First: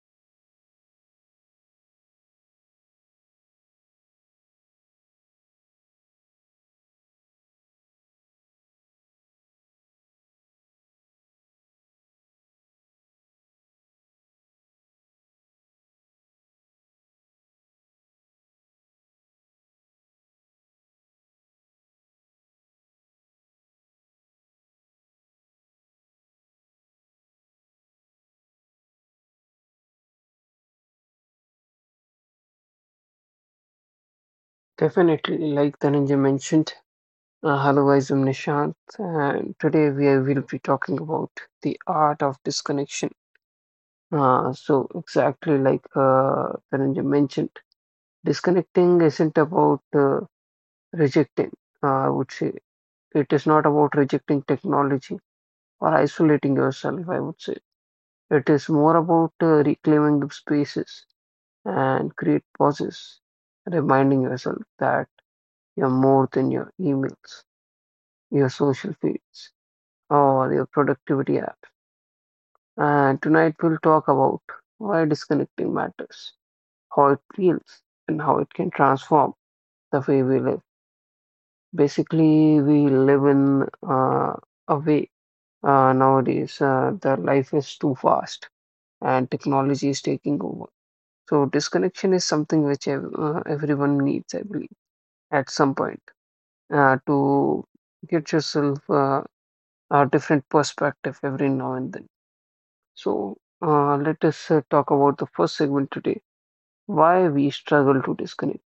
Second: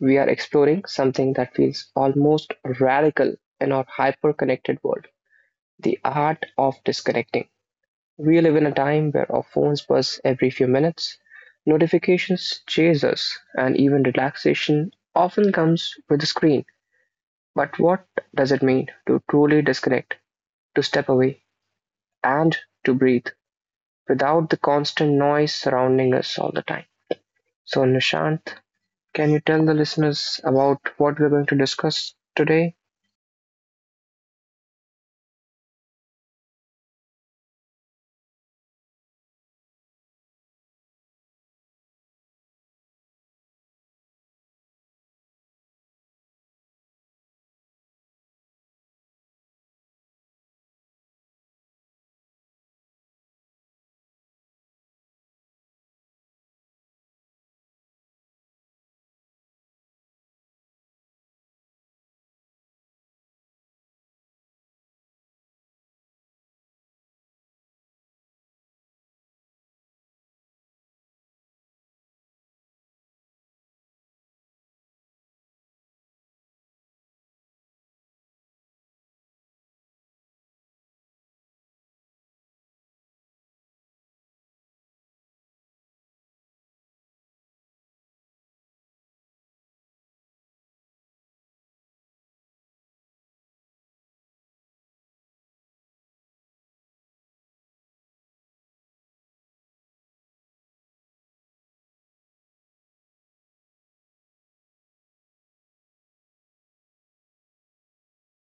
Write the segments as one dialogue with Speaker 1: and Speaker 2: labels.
Speaker 1: we are exploring something that feels almost radical in our hyper connected world, the art of disconnecting. We live in a time where our phones buzz every few minutes, notifications chase us, and even relaxation often comes with a screen. But what does it mean to truly disconnect, to step away, and to breathe, without the constant noise surrounding us all the time? So, Nishant, can you tell the listeners about what we're going to discuss today?
Speaker 2: Definitely, like Dhananjay mentioned, hello, I am Nishant, and today will be talking about the art of disconnection. Exactly like Dhananjay mentioned, disconnecting isn't about rejecting, I would say. It is not about rejecting technology or isolating yourself, I would say. It is more about reclaiming the spaces and create pauses, reminding yourself that you're more than your emails, your social feeds, or your productivity app. And tonight we'll talk about why disconnecting matters, how it feels, and how it can transform the way we live. Basically, we live in a way nowadays that life is too fast and technology is taking over. So disconnection is something which everyone needs, I believe, at some point to get yourself a different perspective every now and then. So, let us talk about the first segment today, why we struggle to disconnect.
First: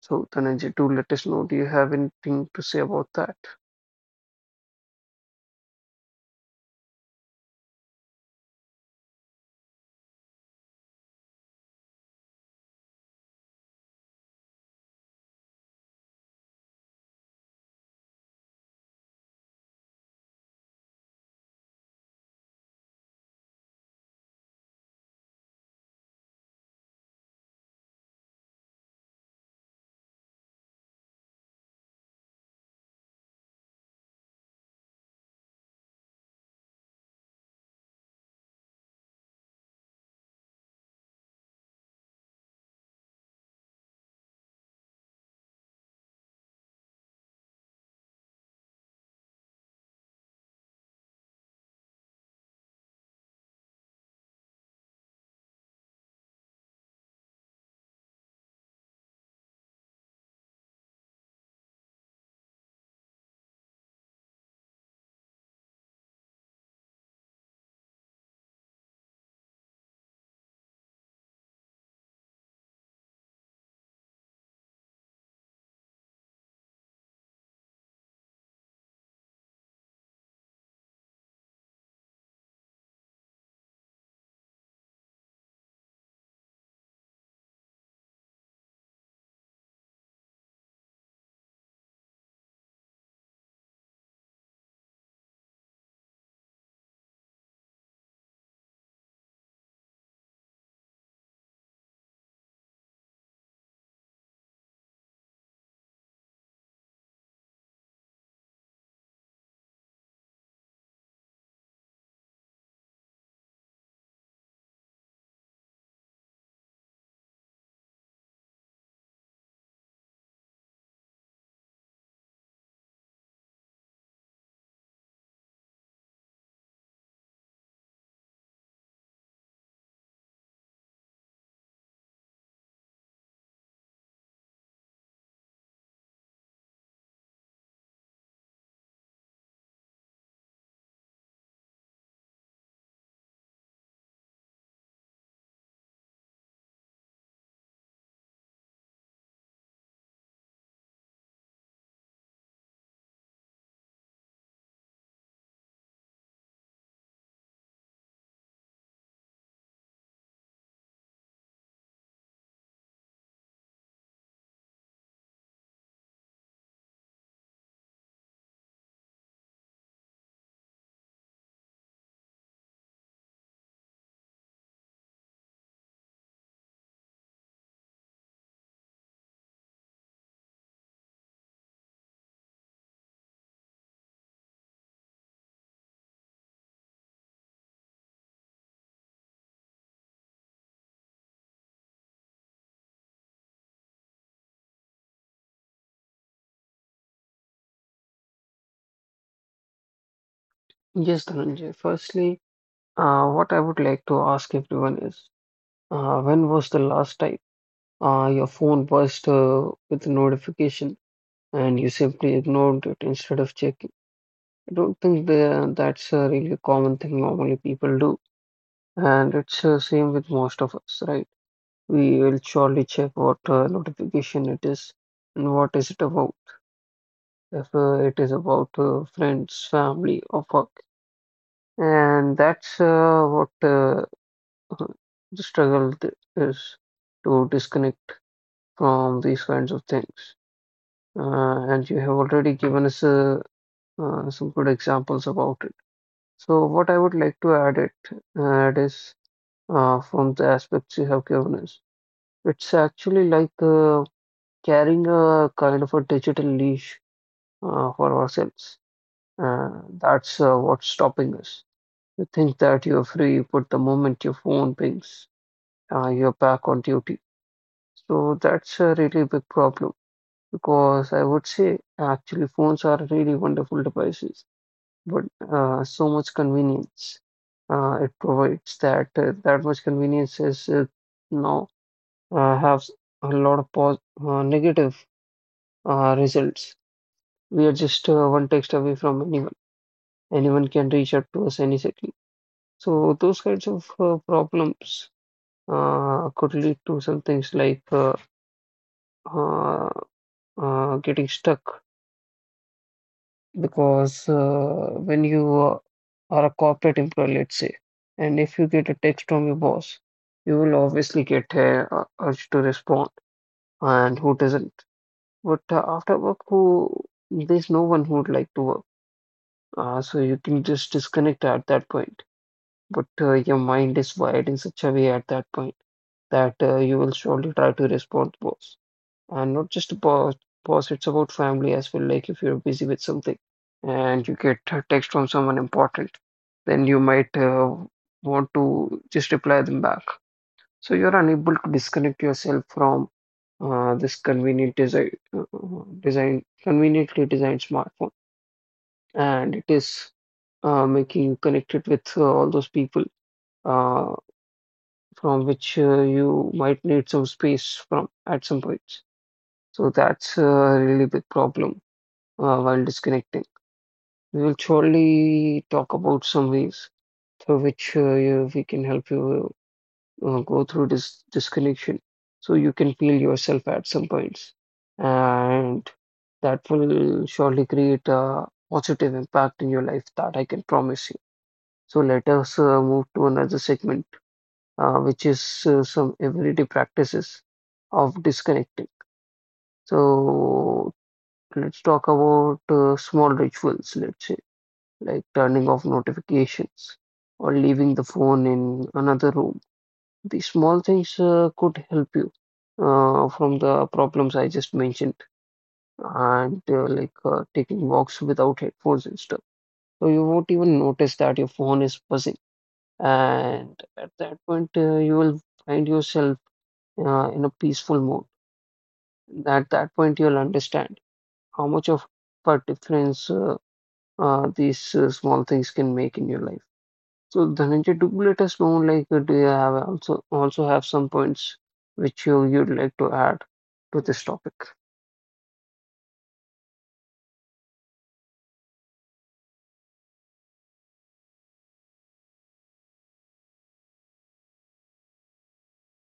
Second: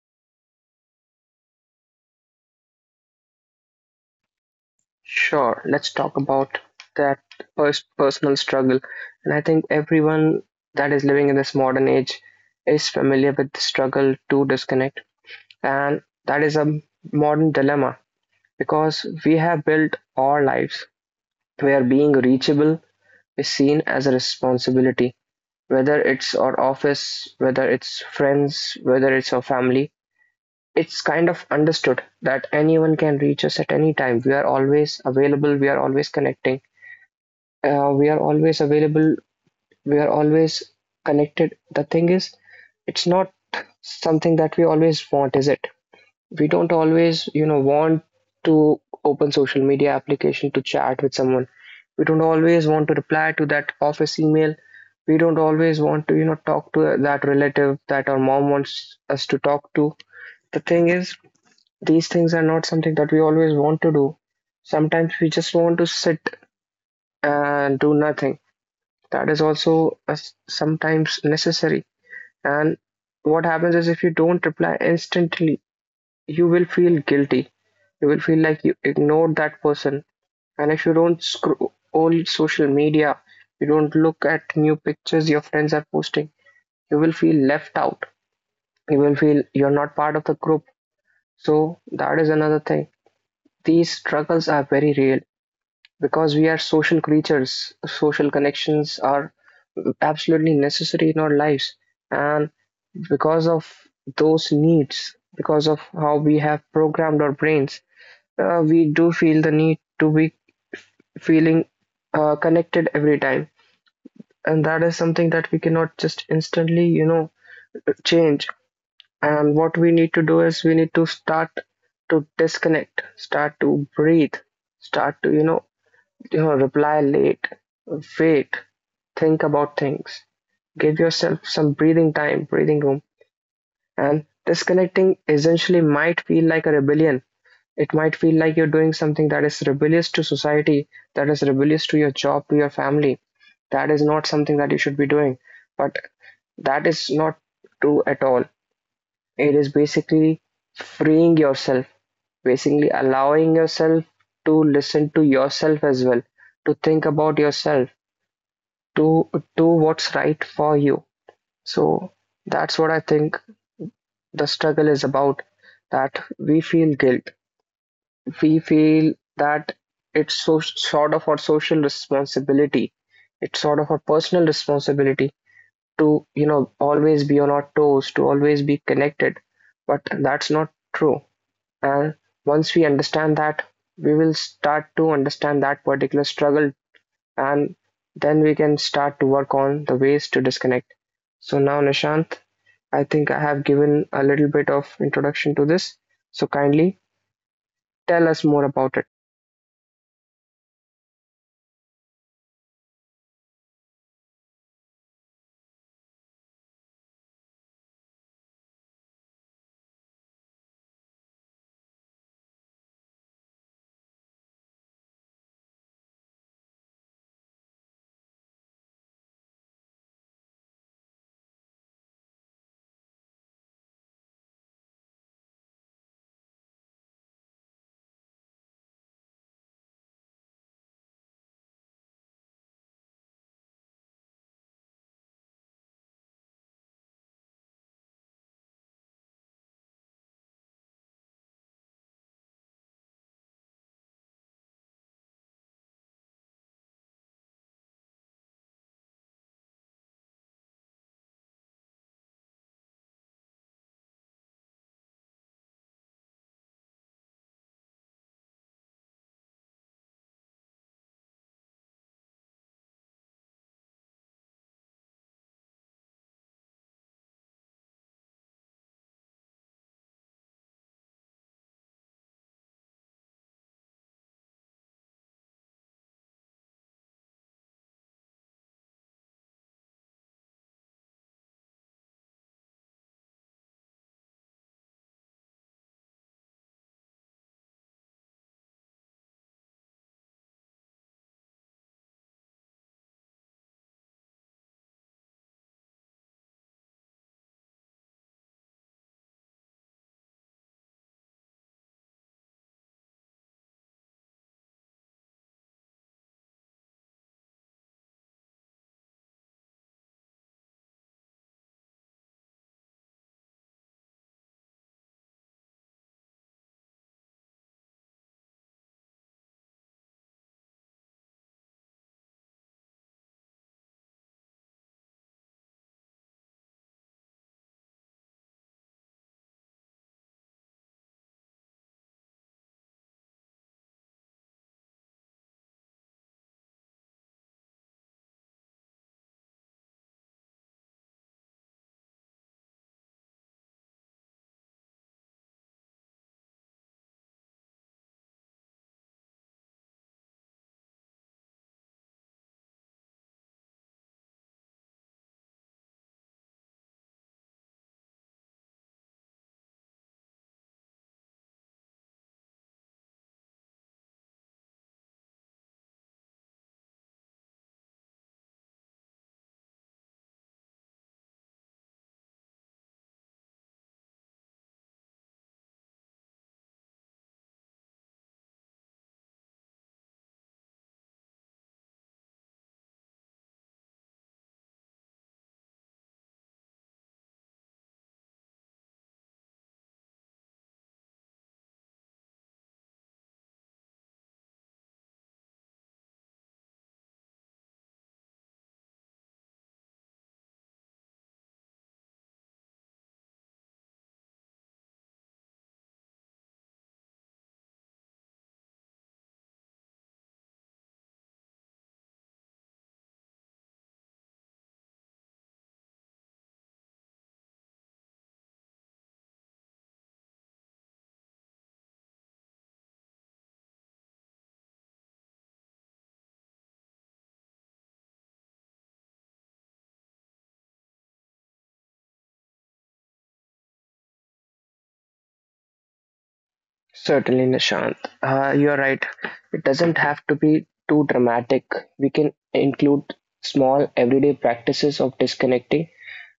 Speaker 2: So, Dhananjay, do let us know, do you have anything to say about that?
Speaker 1: Sure, let's talk about that personal struggle. And I think everyone that is living in this modern age is familiar with the struggle to disconnect. And that is a modern dilemma because we have built our lives where being reachable is seen as a responsibility, whether it's our office, whether it's friends, whether it's our family. It's kind of understood that anyone can reach us at any time. We are always available, we are always connecting, we are always available, we are always connected. The thing is, it's not something that we always want, is it? We don't always want to open social media application to chat with someone. We don't always want to reply to that office email. We don't always want to talk to that relative that our mom wants us to talk to. The thing is, these things are not something that we always want to do. Sometimes we just want to sit and do nothing. That is also sometimes necessary. And what happens is, if you don't reply instantly, you will feel guilty. You will feel like you ignored that person. And if you don't scroll social media, you don't look at new pictures your friends are posting, you will feel left out. You will feel you're not part of the group. So that is another thing. These struggles are very real because we are social creatures. Social connections are absolutely necessary in our lives. And because of those needs, because of how we have programmed our brains, we do feel the need to be feeling connected every time, and that is something that we cannot just instantly change. And what we need to do is, we need to start to disconnect, start to breathe, start to reply late, wait, think about things, give yourself some breathing time, breathing room. And disconnecting essentially might feel like a rebellion. It might feel like you're doing something that is rebellious to society, that is rebellious to your job, to your family. That is not something that you should be doing. But that is not true at all. It is basically freeing yourself, basically allowing yourself to listen to yourself as well, to think about yourself, to do what's right for you. So that's what I think the struggle is about, that we feel guilt, we feel that it's so sort of our social responsibility, it's sort of our personal responsibility to always be on our toes, to always be connected. But that's not true. And once we understand that, we will start to understand that particular struggle, and then we can start to work on the ways to disconnect. So now, Nishant, I think I have given a little bit of introduction to this, so kindly tell us more about it.
Speaker 2: Yes, Dhananjay. Firstly, what I would like to ask everyone is, when was the last time your phone buzzed with a notification and you simply ignored it instead of checking? I don't think that's a really common thing normally people do, and it's the same with most of us, right? We will surely check what notification it is and what is it about. If it is about friends, family, or work, and that's what the struggle is to disconnect from these kinds of things. And you have already given us some good examples about it. So what I would like to add is from the aspects you have given us. It's actually like carrying a kind of a digital leash for ourselves. That's What's stopping us? You think that you're free, but the moment your phone pings, you're back on duty. So that's a really big problem because I would say actually phones are really wonderful devices, but so much convenience it provides, that much convenience is now has a lot of pos negative results. We are just one text away from anyone. Anyone can reach out to us any second. So those kinds of problems could lead to some things like uh, getting stuck because when you are a corporate employee, let's say, and if you get a text from your boss, you will obviously get a urge to respond, and who doesn't? But after work, who there's no one who would like to work. So you can just disconnect at that point, but your mind is wired in such a way at that point that you will surely try to respond to boss. And not just boss, it's about family as well. Like if you're busy with something and you get a text from someone important, then you might want to just reply them back. So you're unable to disconnect yourself from this conveniently designed smartphone, and it is making you connected with all those people, Uh, from which you might need some space from at some points. So that's a really big problem while disconnecting. We will surely talk about some ways through which we can help you go through this disconnection so you can feel yourself at some points. And that will surely create a positive impact in your life that I can promise you. So let us move to another segment, which is some everyday practices of disconnecting. So let's talk about small rituals, let's say, like turning off notifications or leaving the phone in another room. These small things could help you from the problems I just mentioned, and like taking walks without headphones and stuff. So you won't even notice that your phone is buzzing, and at that point, you will find yourself in a peaceful mood. At that point, you'll understand how much of a difference these small things can make in your life. So, Dhananjay, do you let us know, like, do you have also also have some points which you'd like to add to this topic?
Speaker 1: Certainly, Nishant. You're right. It doesn't have to be too dramatic. We can include small everyday practices of disconnecting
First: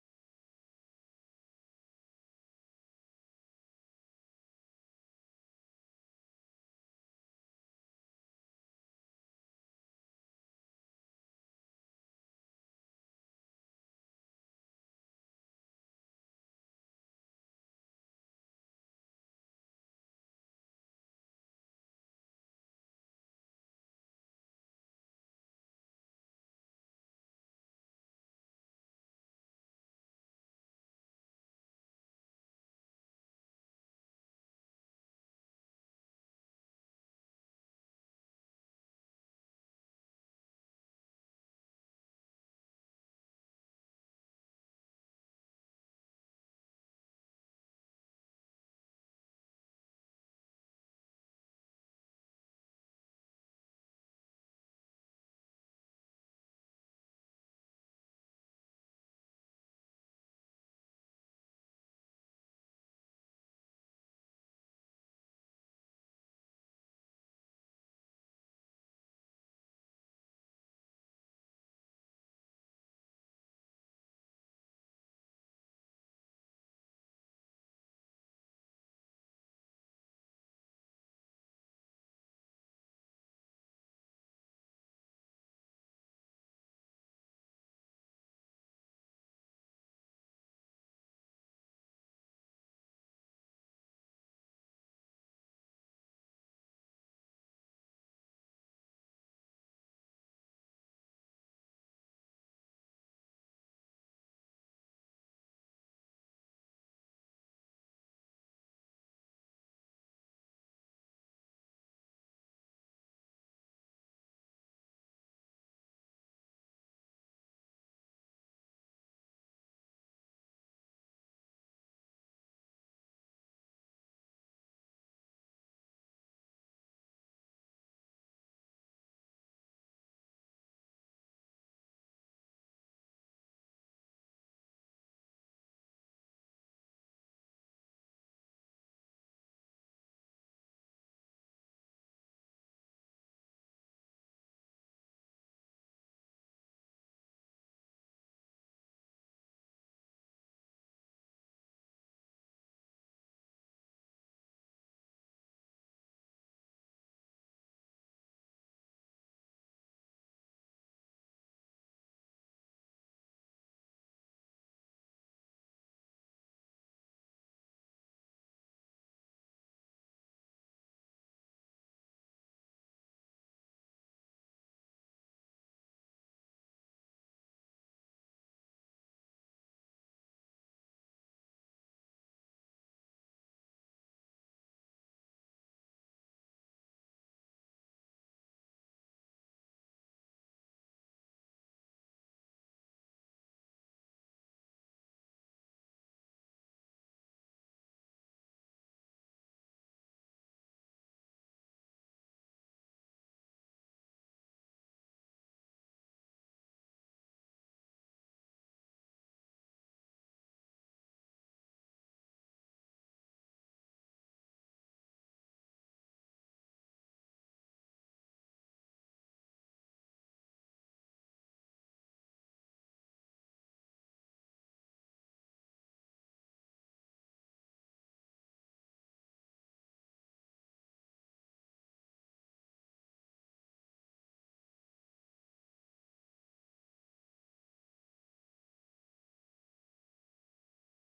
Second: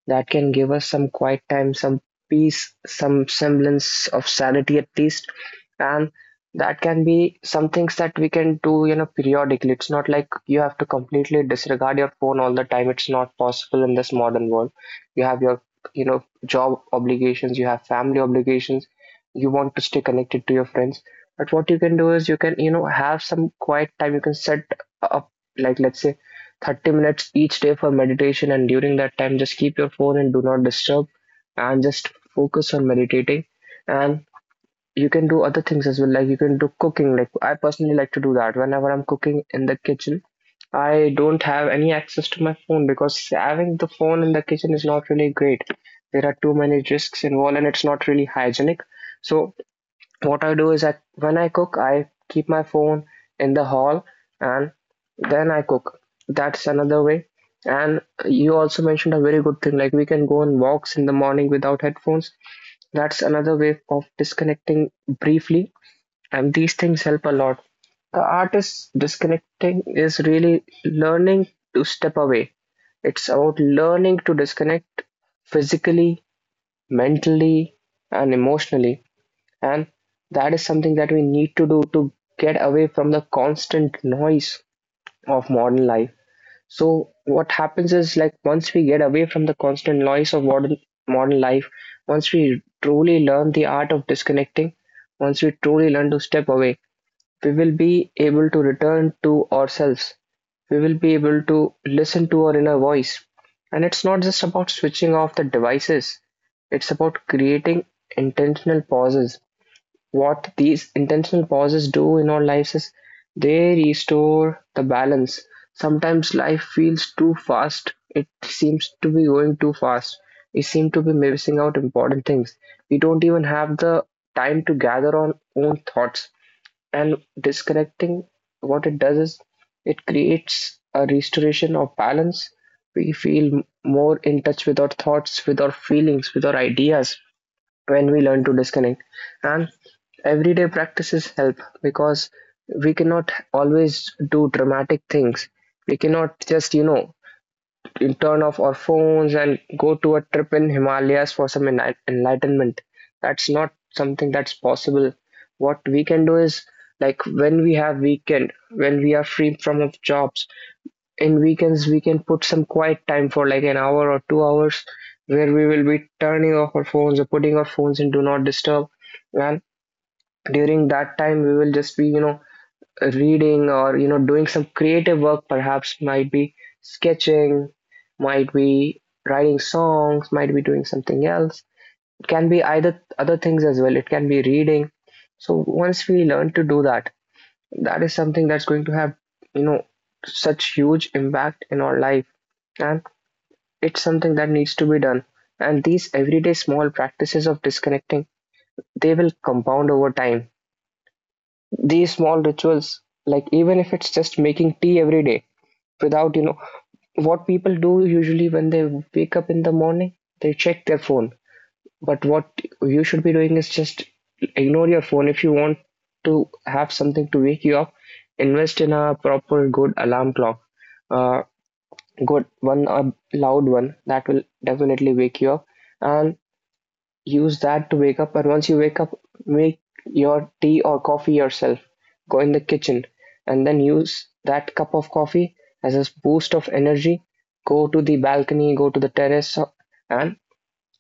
Speaker 1: that can give us some quiet time, some peace, some semblance of sanity at least. And that can be some things that we can do, you know, periodically. It's not like you have to completely disregard your phone all the time. It's not possible in this modern world. You have your, you know, job obligations, you have family obligations, you want to stay connected to your friends. But what you can do is, you can, you know, have some quiet time. You can set up, like, let's say, 30 minutes each day for meditation, and during that time just keep your phone and do not disturb, and just focus on meditating. And you can do other things as well, like you can do cooking. Like, I personally like to do that. Whenever I'm cooking in the kitchen, I don't have any access to my phone, because having the phone in the kitchen is not really great. There are too many risks involved and it's not really hygienic. So what I do is, I when I cook, I keep my phone in the hall, and then I cook. That's another way. And you also mentioned a very good thing, like we can go on walks in the morning without headphones. That's another way of disconnecting briefly, and these things help a lot. The art is disconnecting is really learning to step away. It's about learning to disconnect physically, mentally, and emotionally, and that is something that we need to do to get away from the constant noise of modern life. So what happens is, like, once we get away from the constant noise of modern life, once we truly learn the art of disconnecting, once we truly learn to step away, we will be able to return to ourselves. We will be able to listen to our inner voice. And it's not just about switching off the devices, it's about creating intentional pauses. What these intentional pauses do in our lives is, they restore the balance. Sometimes life feels too fast. It seems to be going too fast. We seem to be missing out important things. We don't even have the time to gather our own thoughts. And disconnecting, what it does is, it creates a restoration of balance. We feel more in touch with our thoughts, with our feelings, with our ideas when we learn to disconnect. And everyday practices help, because we cannot always do dramatic things. We cannot just, you know, turn off our phones and go to a trip in Himalayas for some enlightenment. That's not something that's possible. What we can do is, like, when we have weekend, when we are free from our jobs, in weekends we can put some quiet time for like an hour or 2 hours, where we will be turning off our phones or putting our phones in do not disturb. And during that time we will just be, you know, reading, or, you know, doing some creative work. Perhaps might be sketching, might be writing songs, might be doing something else. It can be either other things as well, it can be reading. So once we learn to do that, that is something that's going to have, you know, such huge impact in our life. And it's something that needs to be done. And these everyday small practices of disconnecting, they will compound over time. These small rituals, like even if it's just making tea every day, without, you know, what people do usually when they wake up in the morning, they check their phone. But what you should be doing is just ignore your phone. If you want to have something to wake you up, invest in a proper good alarm clock. Uh, Good one, a loud one that will definitely wake you up, and use that to wake up. And once you wake up, make your tea or coffee yourself. Go in the kitchen and then use that cup of coffee as a boost of energy. Go to the balcony, go to the terrace, and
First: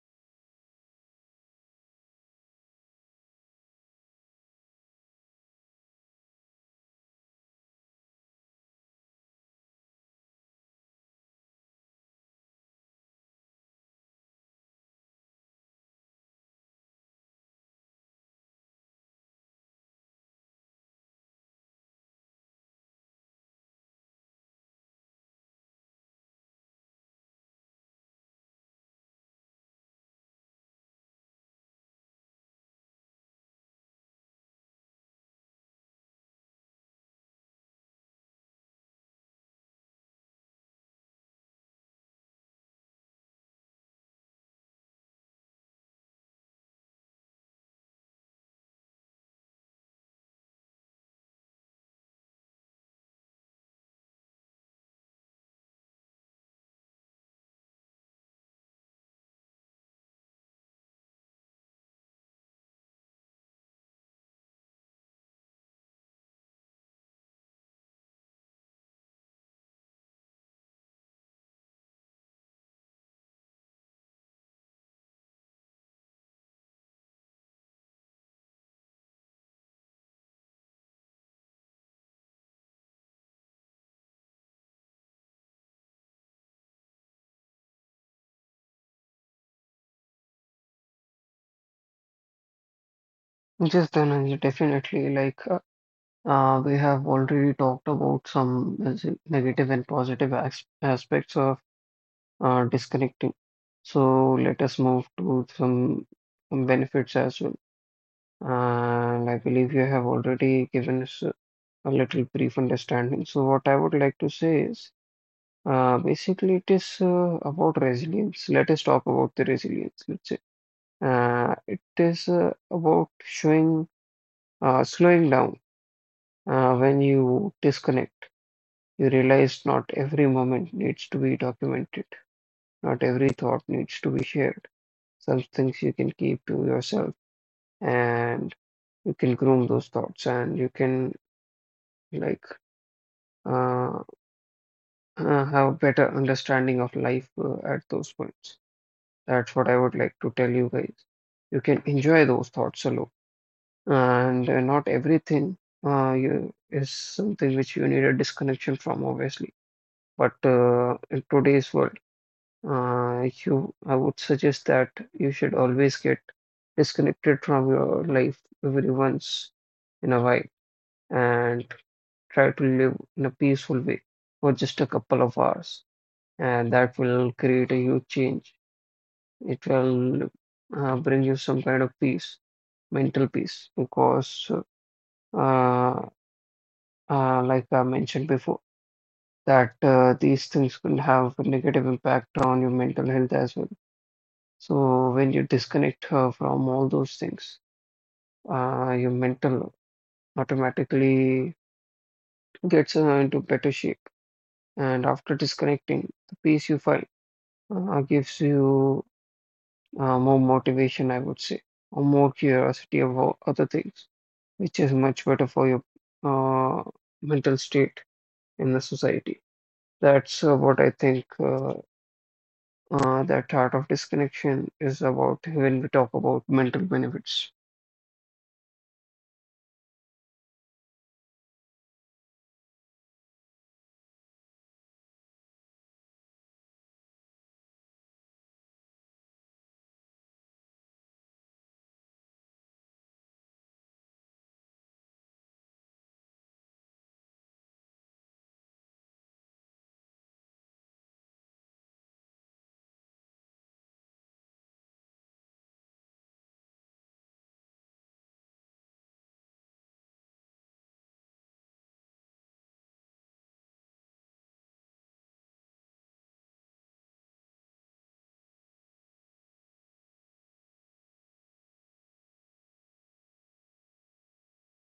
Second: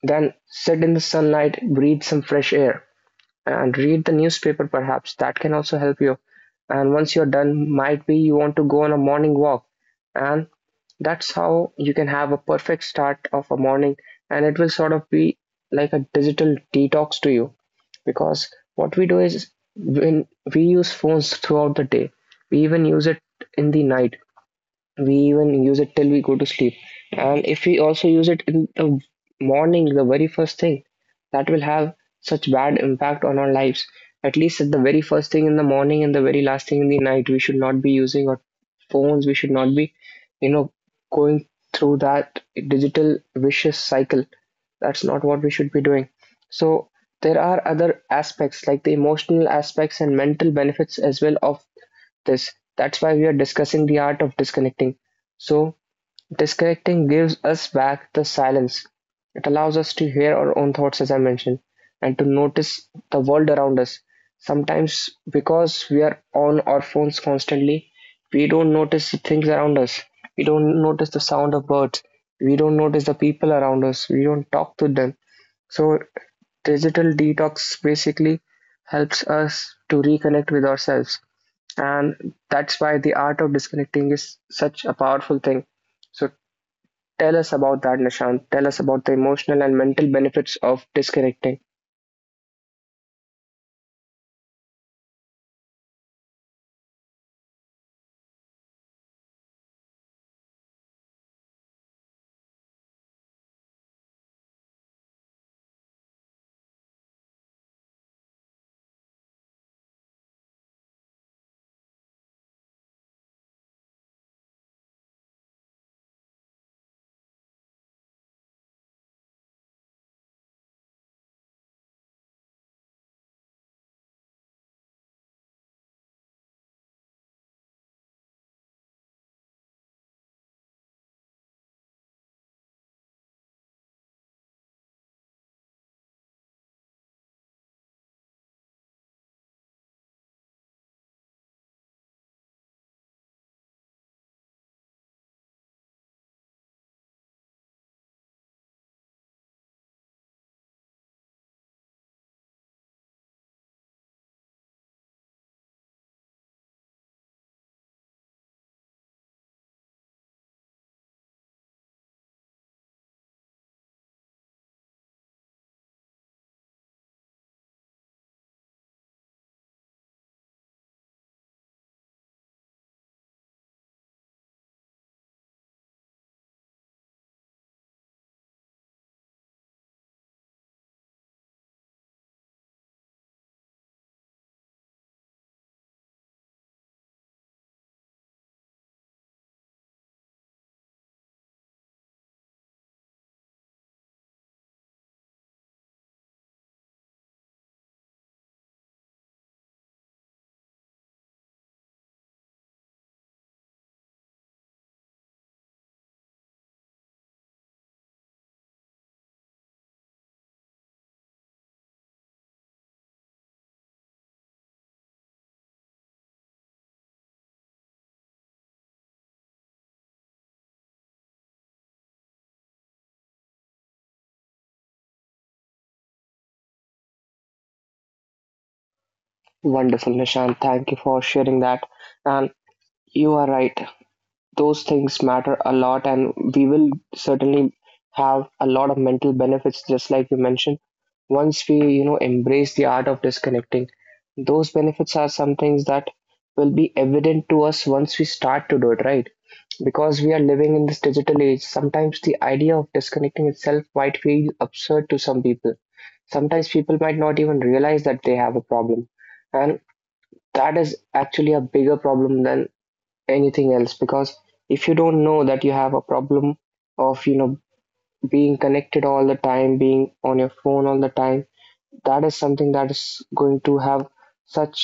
Speaker 1: then sit in the sunlight, breathe some fresh air, and read the newspaper perhaps. That can also help you. And once you're done, might be you want to go on a morning walk. And that's how you can have a perfect start of a morning. And it will sort of be like a digital detox to you. Because what we do is, when we use phones throughout the day, we even use it in the night, we even use it till we go to sleep. And if we also use it in the morning, the very first thing, that will have such bad impact on our lives. At least at the very first thing in the morning and the very last thing in the night, we should not be using our phones. We should not be, you know, going through that digital vicious cycle. That's not what we should be doing. So there are other aspects, like the emotional aspects and mental benefits as well of this. That's why we are discussing the art of disconnecting. So, disconnecting gives us back the silence. It allows us to hear our own thoughts, as I mentioned, and to notice the world around us. Sometimes, because we are on our phones constantly, we don't notice the things around us. We don't notice the sound of birds. We don't notice the people around us. We don't talk to them. So, digital detox basically helps us to reconnect with ourselves, and that's why the art of disconnecting is such a powerful thing. So tell us about that, Nishant. Tell us about the emotional and mental benefits of disconnecting.
Speaker 2: Yes, Dhananjay, definitely. We have already talked about some negative and positive as aspects of disconnecting. So let us move to some benefits as well. And I believe you have already given us a little brief understanding. So, what I would like to say is, basically it is about resilience. Let us talk about the resilience, let's say. It is about showing, slowing down. When you disconnect, you realize not every moment needs to be documented, not every thought needs to be shared. Some things you can keep to yourself, and you can groom those thoughts and you can like uh, have better understanding of life at those points. That's what I would like to tell you guys. You can enjoy those thoughts alone, and not everything is something which you need a disconnection from, obviously. But in today's world, you I would suggest that you should always get disconnected from your life every once in a while and try to live in a peaceful way for just a couple of hours, and that will create a huge change. It will bring you some kind of peace, mental peace, because uh, like I mentioned before, that these things will have a negative impact on your mental health as well. So when you disconnect from all those things, your mental automatically gets into better shape. And after disconnecting, the peace you find gives you more motivation, I would say, or more curiosity about other things, which is much better for your uh, mental state in the society. That's what I think that art of disconnection is about when we talk about mental benefits.
Speaker 1: Wonderful, Nishant. Thank you for sharing that. And you are right. Those things matter a lot, and we will certainly have a lot of mental benefits, just like you mentioned. Once we, you know, embrace the art of disconnecting, those benefits are some things that will be evident to us once we start to do it, right? Because we are living in this digital age, sometimes the idea of disconnecting itself might feel absurd to some people. Sometimes people might not even realize that they have a problem, and that is actually a bigger problem than anything else. Because if you don't know that you have a problem of, you know, being connected all the time, being on your phone all the time, that is something that is going to have such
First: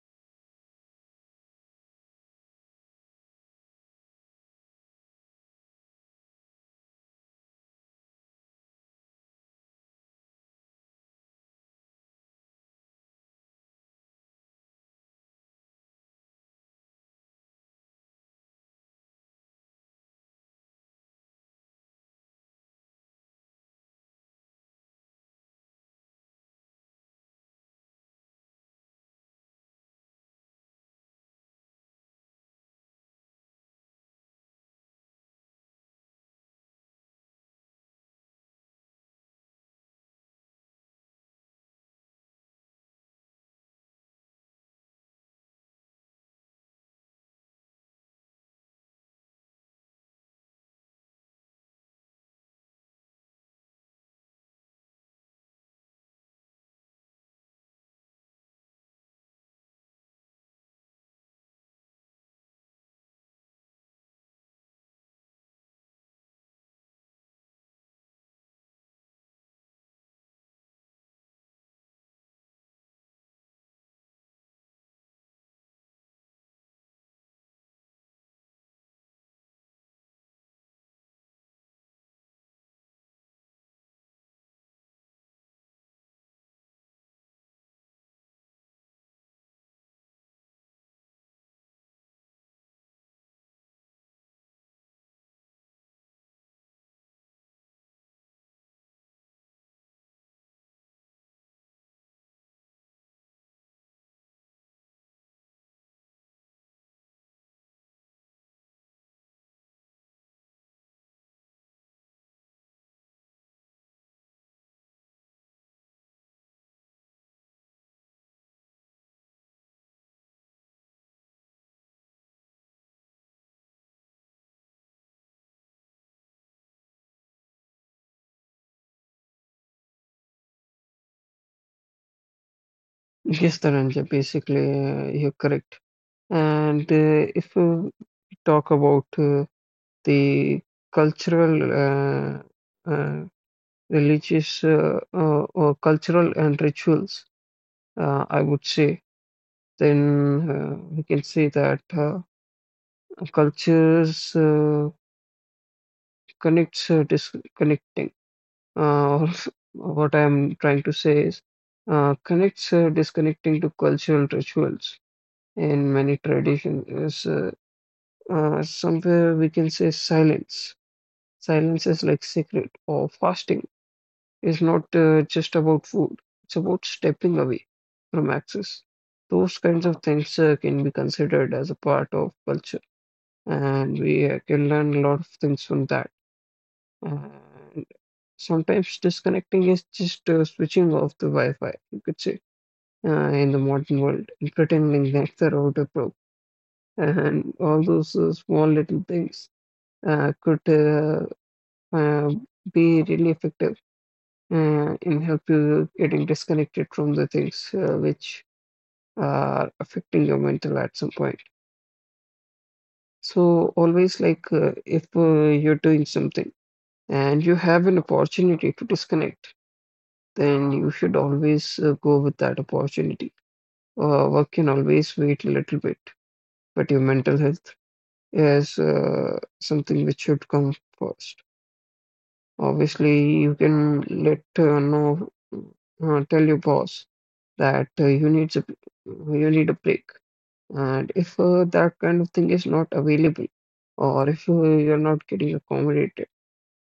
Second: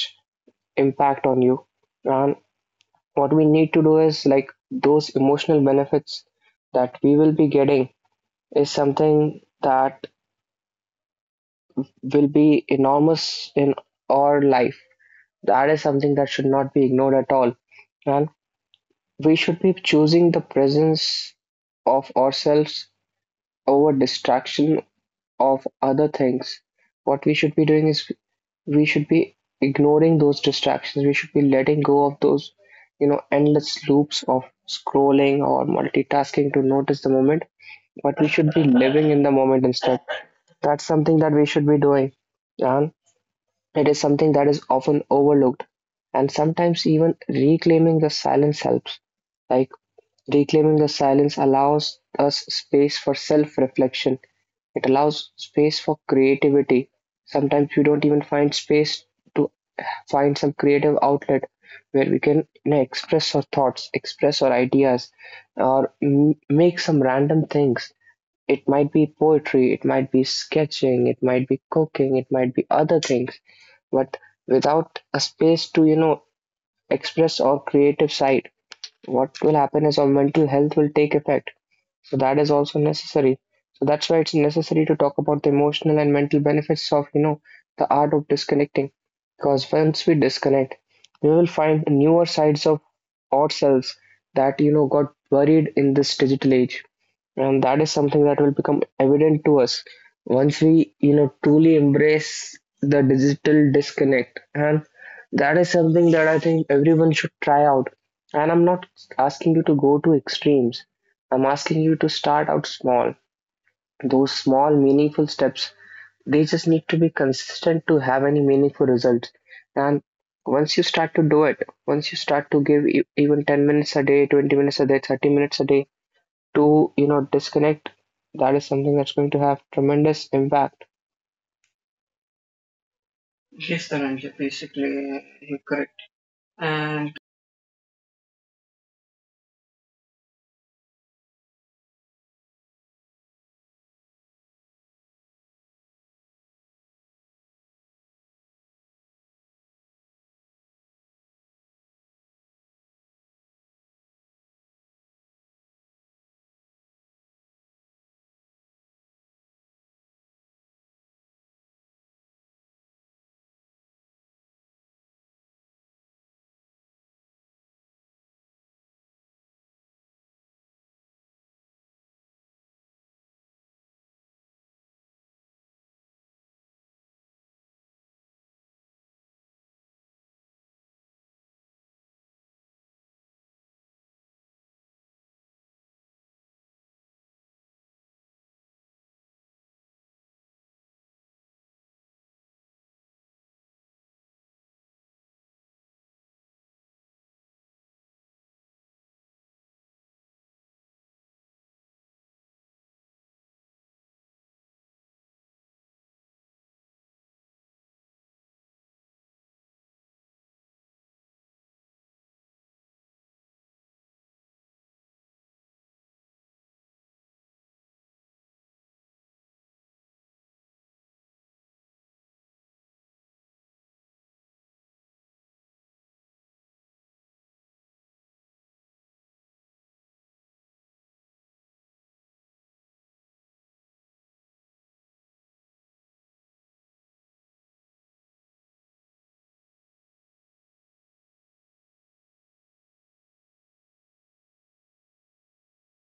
Speaker 1: impact on you. And what we need to do is, like, those emotional benefits that we will be getting is something that will be enormous in our life. That is something that should not be ignored at all. And we should be choosing the presence of ourselves over distraction of other things. What we should be doing is we should be ignoring those distractions. We should be letting go of those, you know, endless loops of scrolling or multitasking to notice the moment. But we should be living in the moment instead. That's something that we should be doing. And it is something that is often overlooked. And sometimes even reclaiming the silence helps. Like, reclaiming the silence allows us space for self reflection. It allows space for creativity. Sometimes we don't even find space to find some creative outlet where we can, you know, express our thoughts, express our ideas, or make some random things. It might be poetry, it might be sketching, it might be cooking, it might be other things. But without a space to, you know, express our creative side, what will happen is our mental health will take effect. So that is also necessary. So that's why it's necessary to talk about the emotional and mental benefits of, you know, the art of disconnecting. Because once we disconnect, we will find newer sides of ourselves that, you know, got buried in this digital age. And that is something that will become evident to us once we, you know, truly embrace the digital disconnect. And that is something that I think everyone should try out. And I'm not asking you to go to extremes. I'm asking you to start out small. Those small meaningful steps, they just need to be consistent to have any meaningful results. And once you start to do it, once you start to give even 10 minutes a day, 20 minutes a day, 30 minutes a day to, you know, disconnect, that is something that's going to have tremendous impact.
Speaker 2: Yes, Taranja, basically,
Speaker 1: Yes, Tarang, you're
Speaker 2: you're correct.
Speaker 1: basically
Speaker 2: And
Speaker 1: correct.
Speaker 2: if we
Speaker 1: And
Speaker 2: talk about the cultural, uh, religious, or cultural and rituals, I would say, then we can say that cultures connects disconnecting. Uh, what I'm trying to say is connects disconnecting to cultural rituals in many traditions is somewhere we can say silence. Silence is like secret, or fasting is not just about food, it's about stepping away from access. Those kinds of things can be considered as a part of culture, and we can learn a lot of things from that. And sometimes disconnecting is just switching off the Wi Fi, you could say, in the modern world, and pretending that the router broke. And all those small little things could uh, be really effective in help you getting disconnected from the things which are affecting your mental at some point. So always, like if you're doing something and you have an opportunity to disconnect, then you should always go with that opportunity. Work can always wait a little bit, but your mental health is something which should come first. Obviously, you can tell your boss that you you need a break. And if that kind of thing is not available, or if you're not getting accommodated,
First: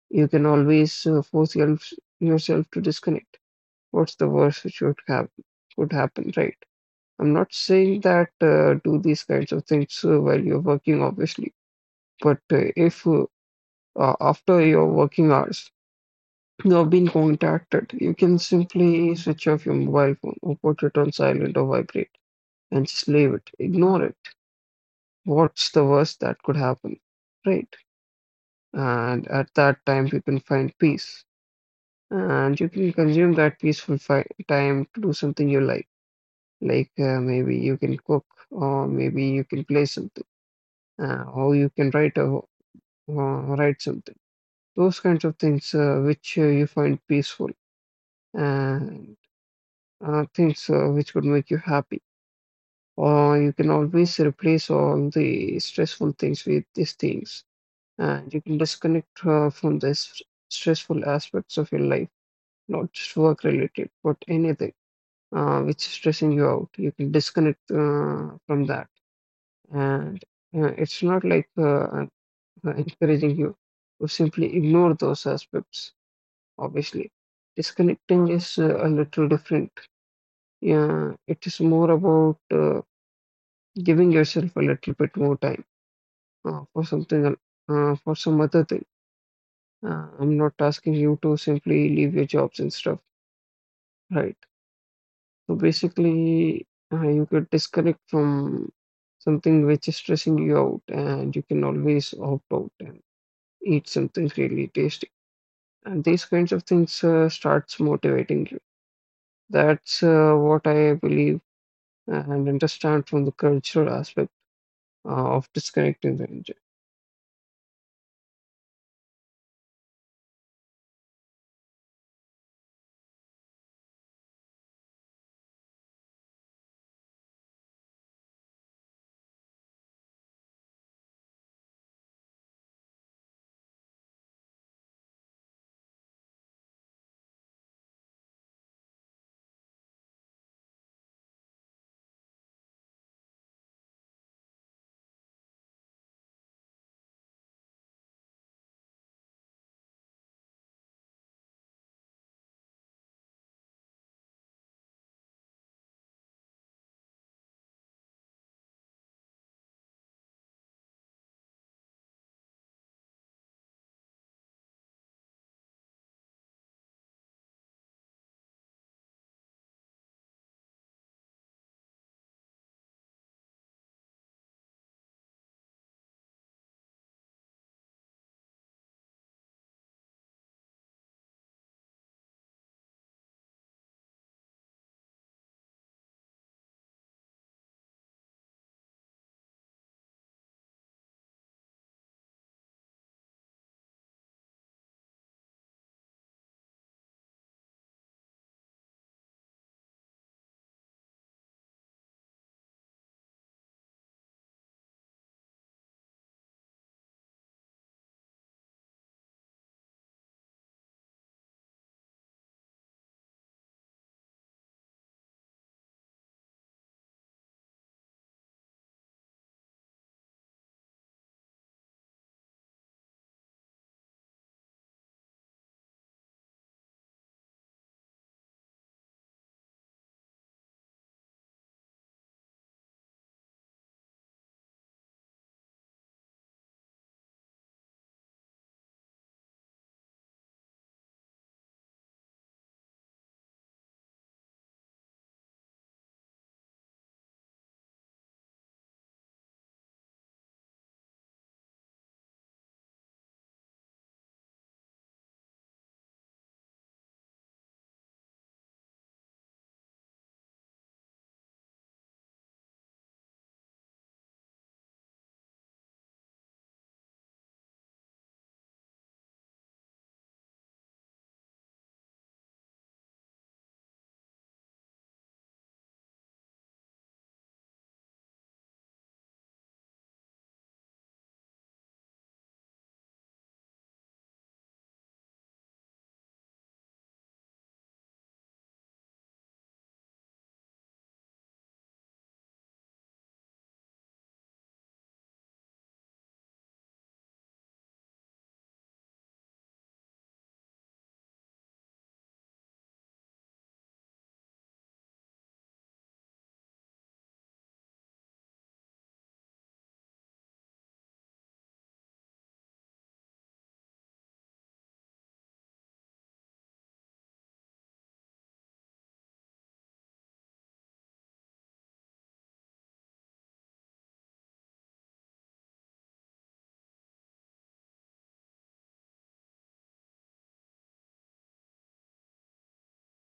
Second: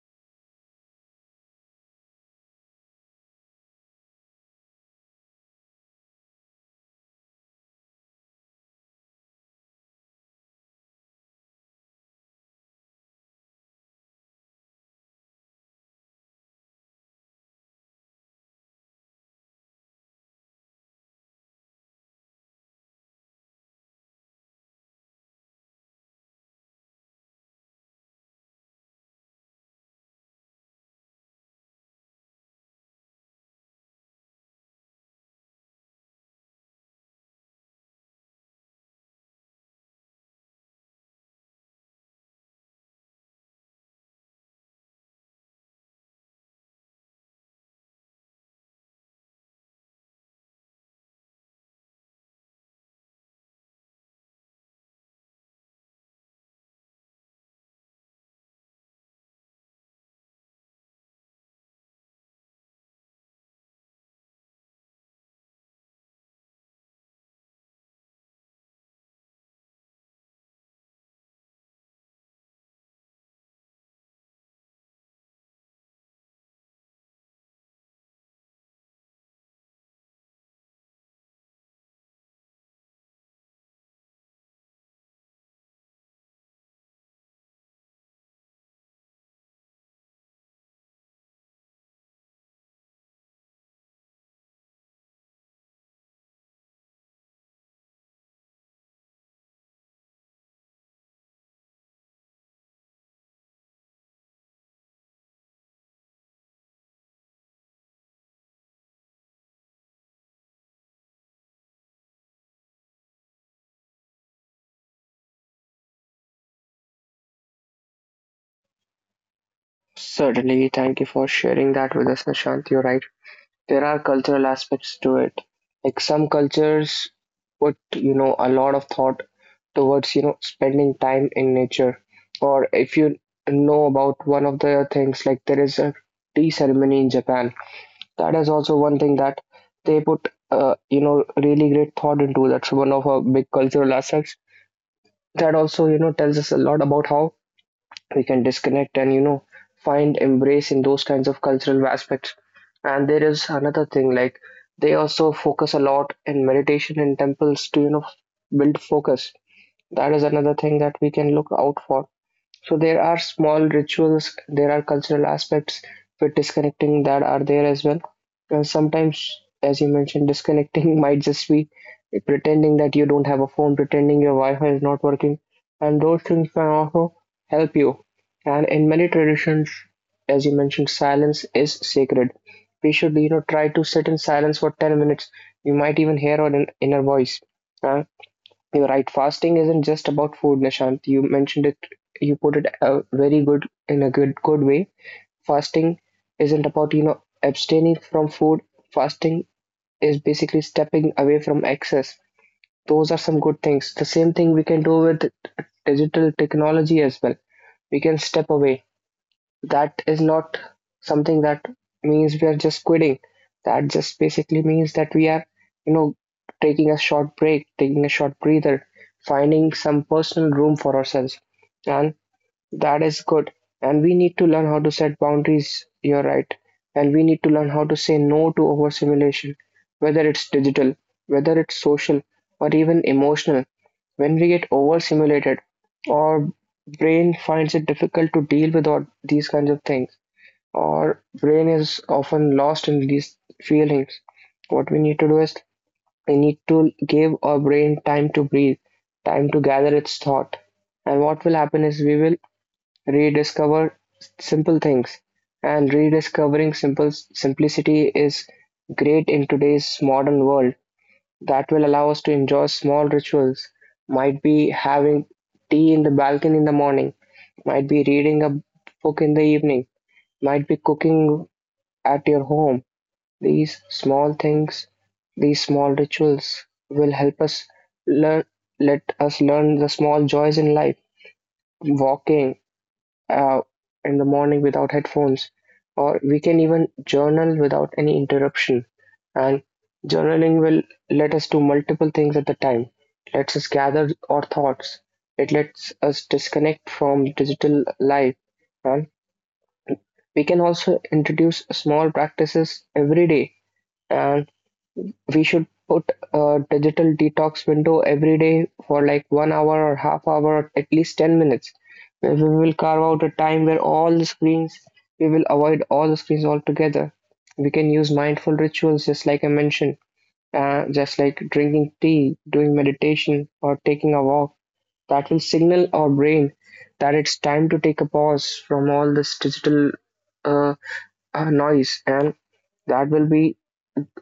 Speaker 2: you can always force yourself to disconnect. What's the worst which would have would happen, right? I'm not saying that do these kinds of things while you're working, obviously, but if after your working hours you have been contacted, you can simply switch off your mobile phone or put it on silent or vibrate and slave it, ignore it. What's the worst that could happen, right? And at that time, you can find peace, and you can consume that peaceful fi time to do something you like maybe you can cook, or maybe you can play something, or you can uh, write something. Those kinds of things which you find peaceful and things which would make you happy. Or you can always replace all the stressful things with these things, and you can disconnect from the stressful aspects of your life, not just work related, but anything which is stressing you out. You can disconnect from that, and it's not like I'm encouraging you to simply ignore those aspects. Obviously, disconnecting is a little different. Yeah, it is more about giving yourself a little bit more time for for some other thing. I'm not asking you to simply leave your jobs and stuff, right? So basically, you could disconnect from something which is stressing you out, and you can always opt out and eat something really tasty. And these kinds of things starts motivating you. That's what I believe and understand from the cultural aspect uh, of disconnecting the enjoy.
Speaker 1: certainly, thank you for sharing that with us, Nishant. You're right. There are cultural aspects to it. Like some cultures put, you know, a lot of thought towards, you know, spending time in nature. Or if you know about one of the things, like there is a tea ceremony in Japan, that is also one thing that they put, you know, really great thought into. That's one of our big cultural assets that also, you know, tells us a lot about how we can disconnect and, you know, find embrace in those kinds of cultural aspects. And there is another thing, like they also focus a lot in meditation in temples to, you know, build focus. That is another thing that we can look out for. So there are small rituals, there are cultural aspects with disconnecting that are there as well. And sometimes, as you mentioned, disconnecting might just be pretending that you don't have a phone, pretending your Wi-Fi is not working, and those things can also help you. And in many traditions, as you mentioned, silence is sacred. We should, you know, try to sit in silence for 10 minutes. You might even hear our inner voice. Uh, you're right. Fasting isn't just about food, Nishant. You mentioned it. You put it very good in a good way. Fasting isn't about, you know, abstaining from food. Fasting is basically stepping away from excess. Those are some good things. The same thing we can do with digital technology as well. We can step away. That is not something that means we are just quitting. That just basically means that we are, you know, taking a short break, taking a short breather, finding some personal room for ourselves. And that is good. And we need to learn how to set boundaries. You're right. And we need to learn how to say no to overstimulation, whether it's digital, whether it's social, or even emotional. When we get overstimulated, our brain finds it difficult to deal with all these kinds of things. Our brain is often lost in these feelings. What we need to do is we need to give our brain time to breathe, time to gather its thought. And what will happen is we will rediscover simple things. And rediscovering simple simplicity is great in today's modern world. That will allow us to enjoy small rituals. Might be having tea in the balcony in the morning, might be reading a book in the evening, might be cooking at your home. These small things, these small rituals will help us learn, let us learn the small joys in life. Walking, uh, in the morning without headphones, or we can even journal without any interruption. And journaling will let us do multiple things at the time. It lets us gather our thoughts. It lets us disconnect from digital life. And we can also introduce small practices every day. And we should put a digital detox window every day for like 1 hour or half hour or at least 10 minutes. We will carve out a time where all the screens, we will avoid all the screens altogether. We can use mindful rituals, just like I mentioned, just like drinking tea, doing meditation, or taking a walk. That will signal our brain that it's time to take a pause from all this digital uh, noise. And that will be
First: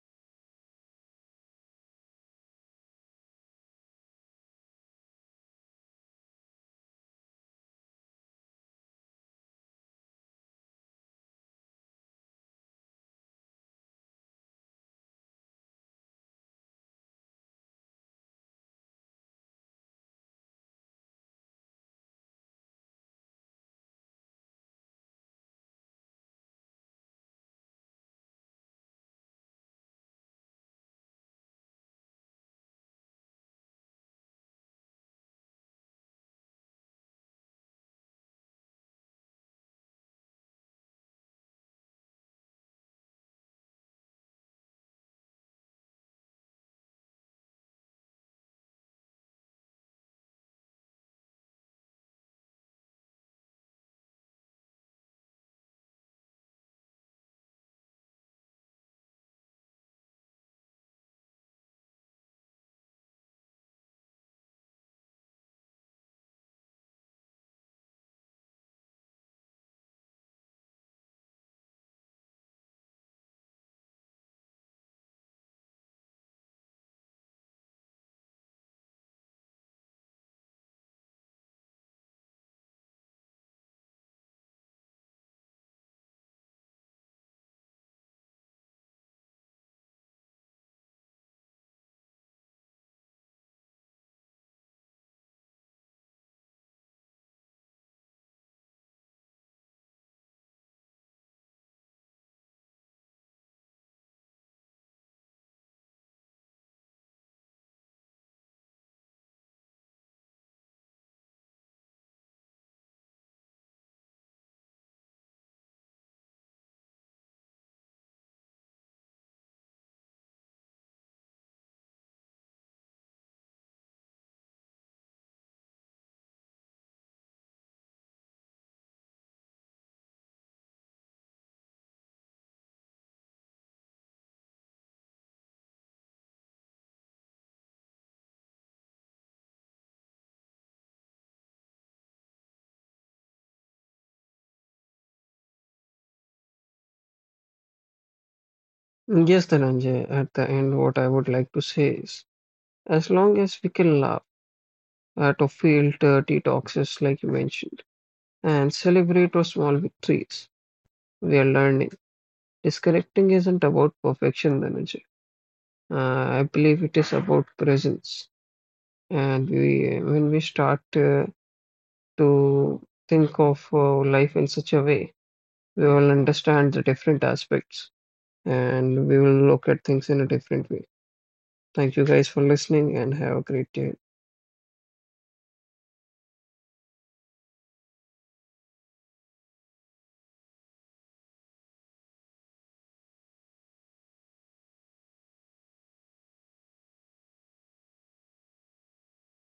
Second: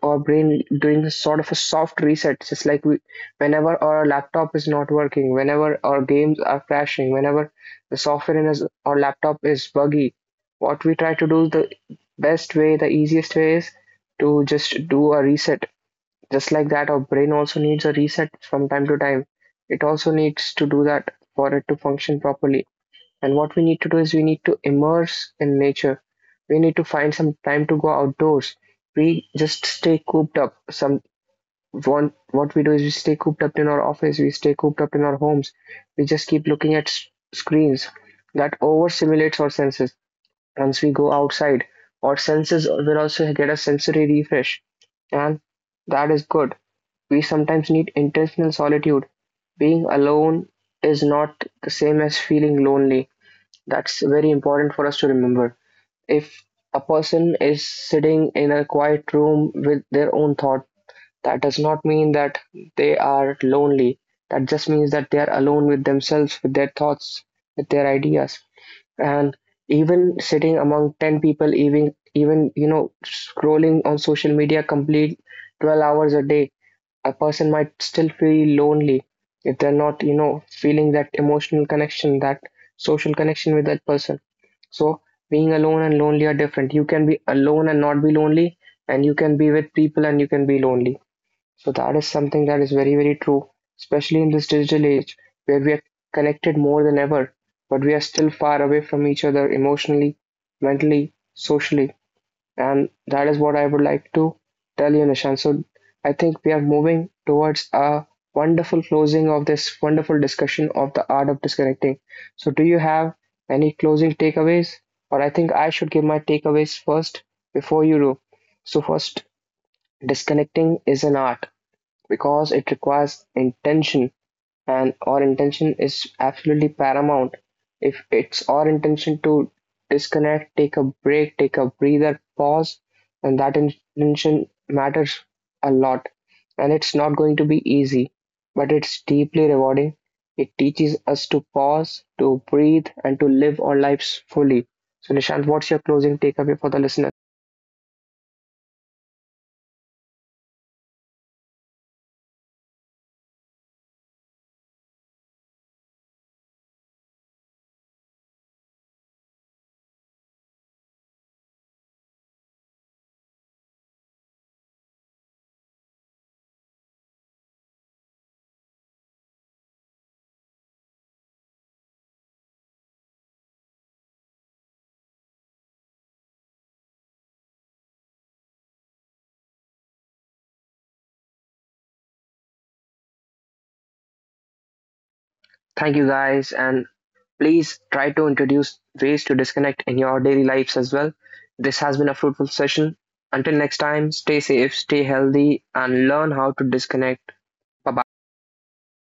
Speaker 1: our brain doing sort of a soft reset. It's just like we, whenever our laptop is not working, whenever our games are crashing, whenever the software in us, our laptop is buggy, what we try to do the best way, the easiest way is to just do a reset. Just like that, our brain also needs a reset from time to time. It also needs to do that for it to function properly. And what we need to do is we need to immerse in nature. We need to find some time to go outdoors. We just stay cooped up. Some one what we do is we stay cooped up in our office, we stay cooped up in our homes. We just keep looking at screens. That overstimulates our senses. Once we go outside, our senses will also get a sensory refresh, and that is good. We sometimes need intentional solitude. Being alone is not the same as feeling lonely. That's very important for us to remember. If a person is sitting in a quiet room with their own thought, that does not mean that they are lonely. That just means that they are alone with themselves, with their thoughts, with their ideas. And even sitting among 10 people, you know, scrolling on social media complete 12 hours a day, a person might still feel lonely if they're not, you know, feeling that emotional connection, that social connection with that person. So being alone and lonely are different. You can be alone and not be lonely, and you can be with people and you can be lonely. So that is something that is very, very true, especially in this digital age where we are connected more than ever, but we are still far away from each other emotionally, mentally, socially. And that is what I would like to tell you, Nishan. So I think we are moving towards a wonderful closing of this wonderful discussion of the art of disconnecting. So do you have any closing takeaways? Or I think I should give my takeaways first before you do. So first, disconnecting is an art because it requires intention, and our intention is absolutely paramount. If it's our intention to disconnect, take a break, take a breather, pause, and that intention matters a lot. And it's not going to be easy, but it's deeply rewarding. It teaches us to pause, to breathe, and to live our lives fully. So, Nishant, what's your closing takeaway for the listener?
Speaker 2: Yes, Dhananjay, at the end, what I would like to say is, as long as we can laugh out to field detoxes, like you mentioned, and celebrate your small victories. We are learning. Disconnecting isn't about perfection, Dhananjay. I believe it is about presence. And when we start to think of life in such a way, we will understand the different aspects and we will look at things in a different way. Thank you guys for listening and have a great day.
Speaker 1: Thank you, guys, and please try to introduce ways to disconnect in your daily lives as well. This has been a fruitful session. Until next time, stay safe, stay healthy, and learn how to disconnect. Bye bye.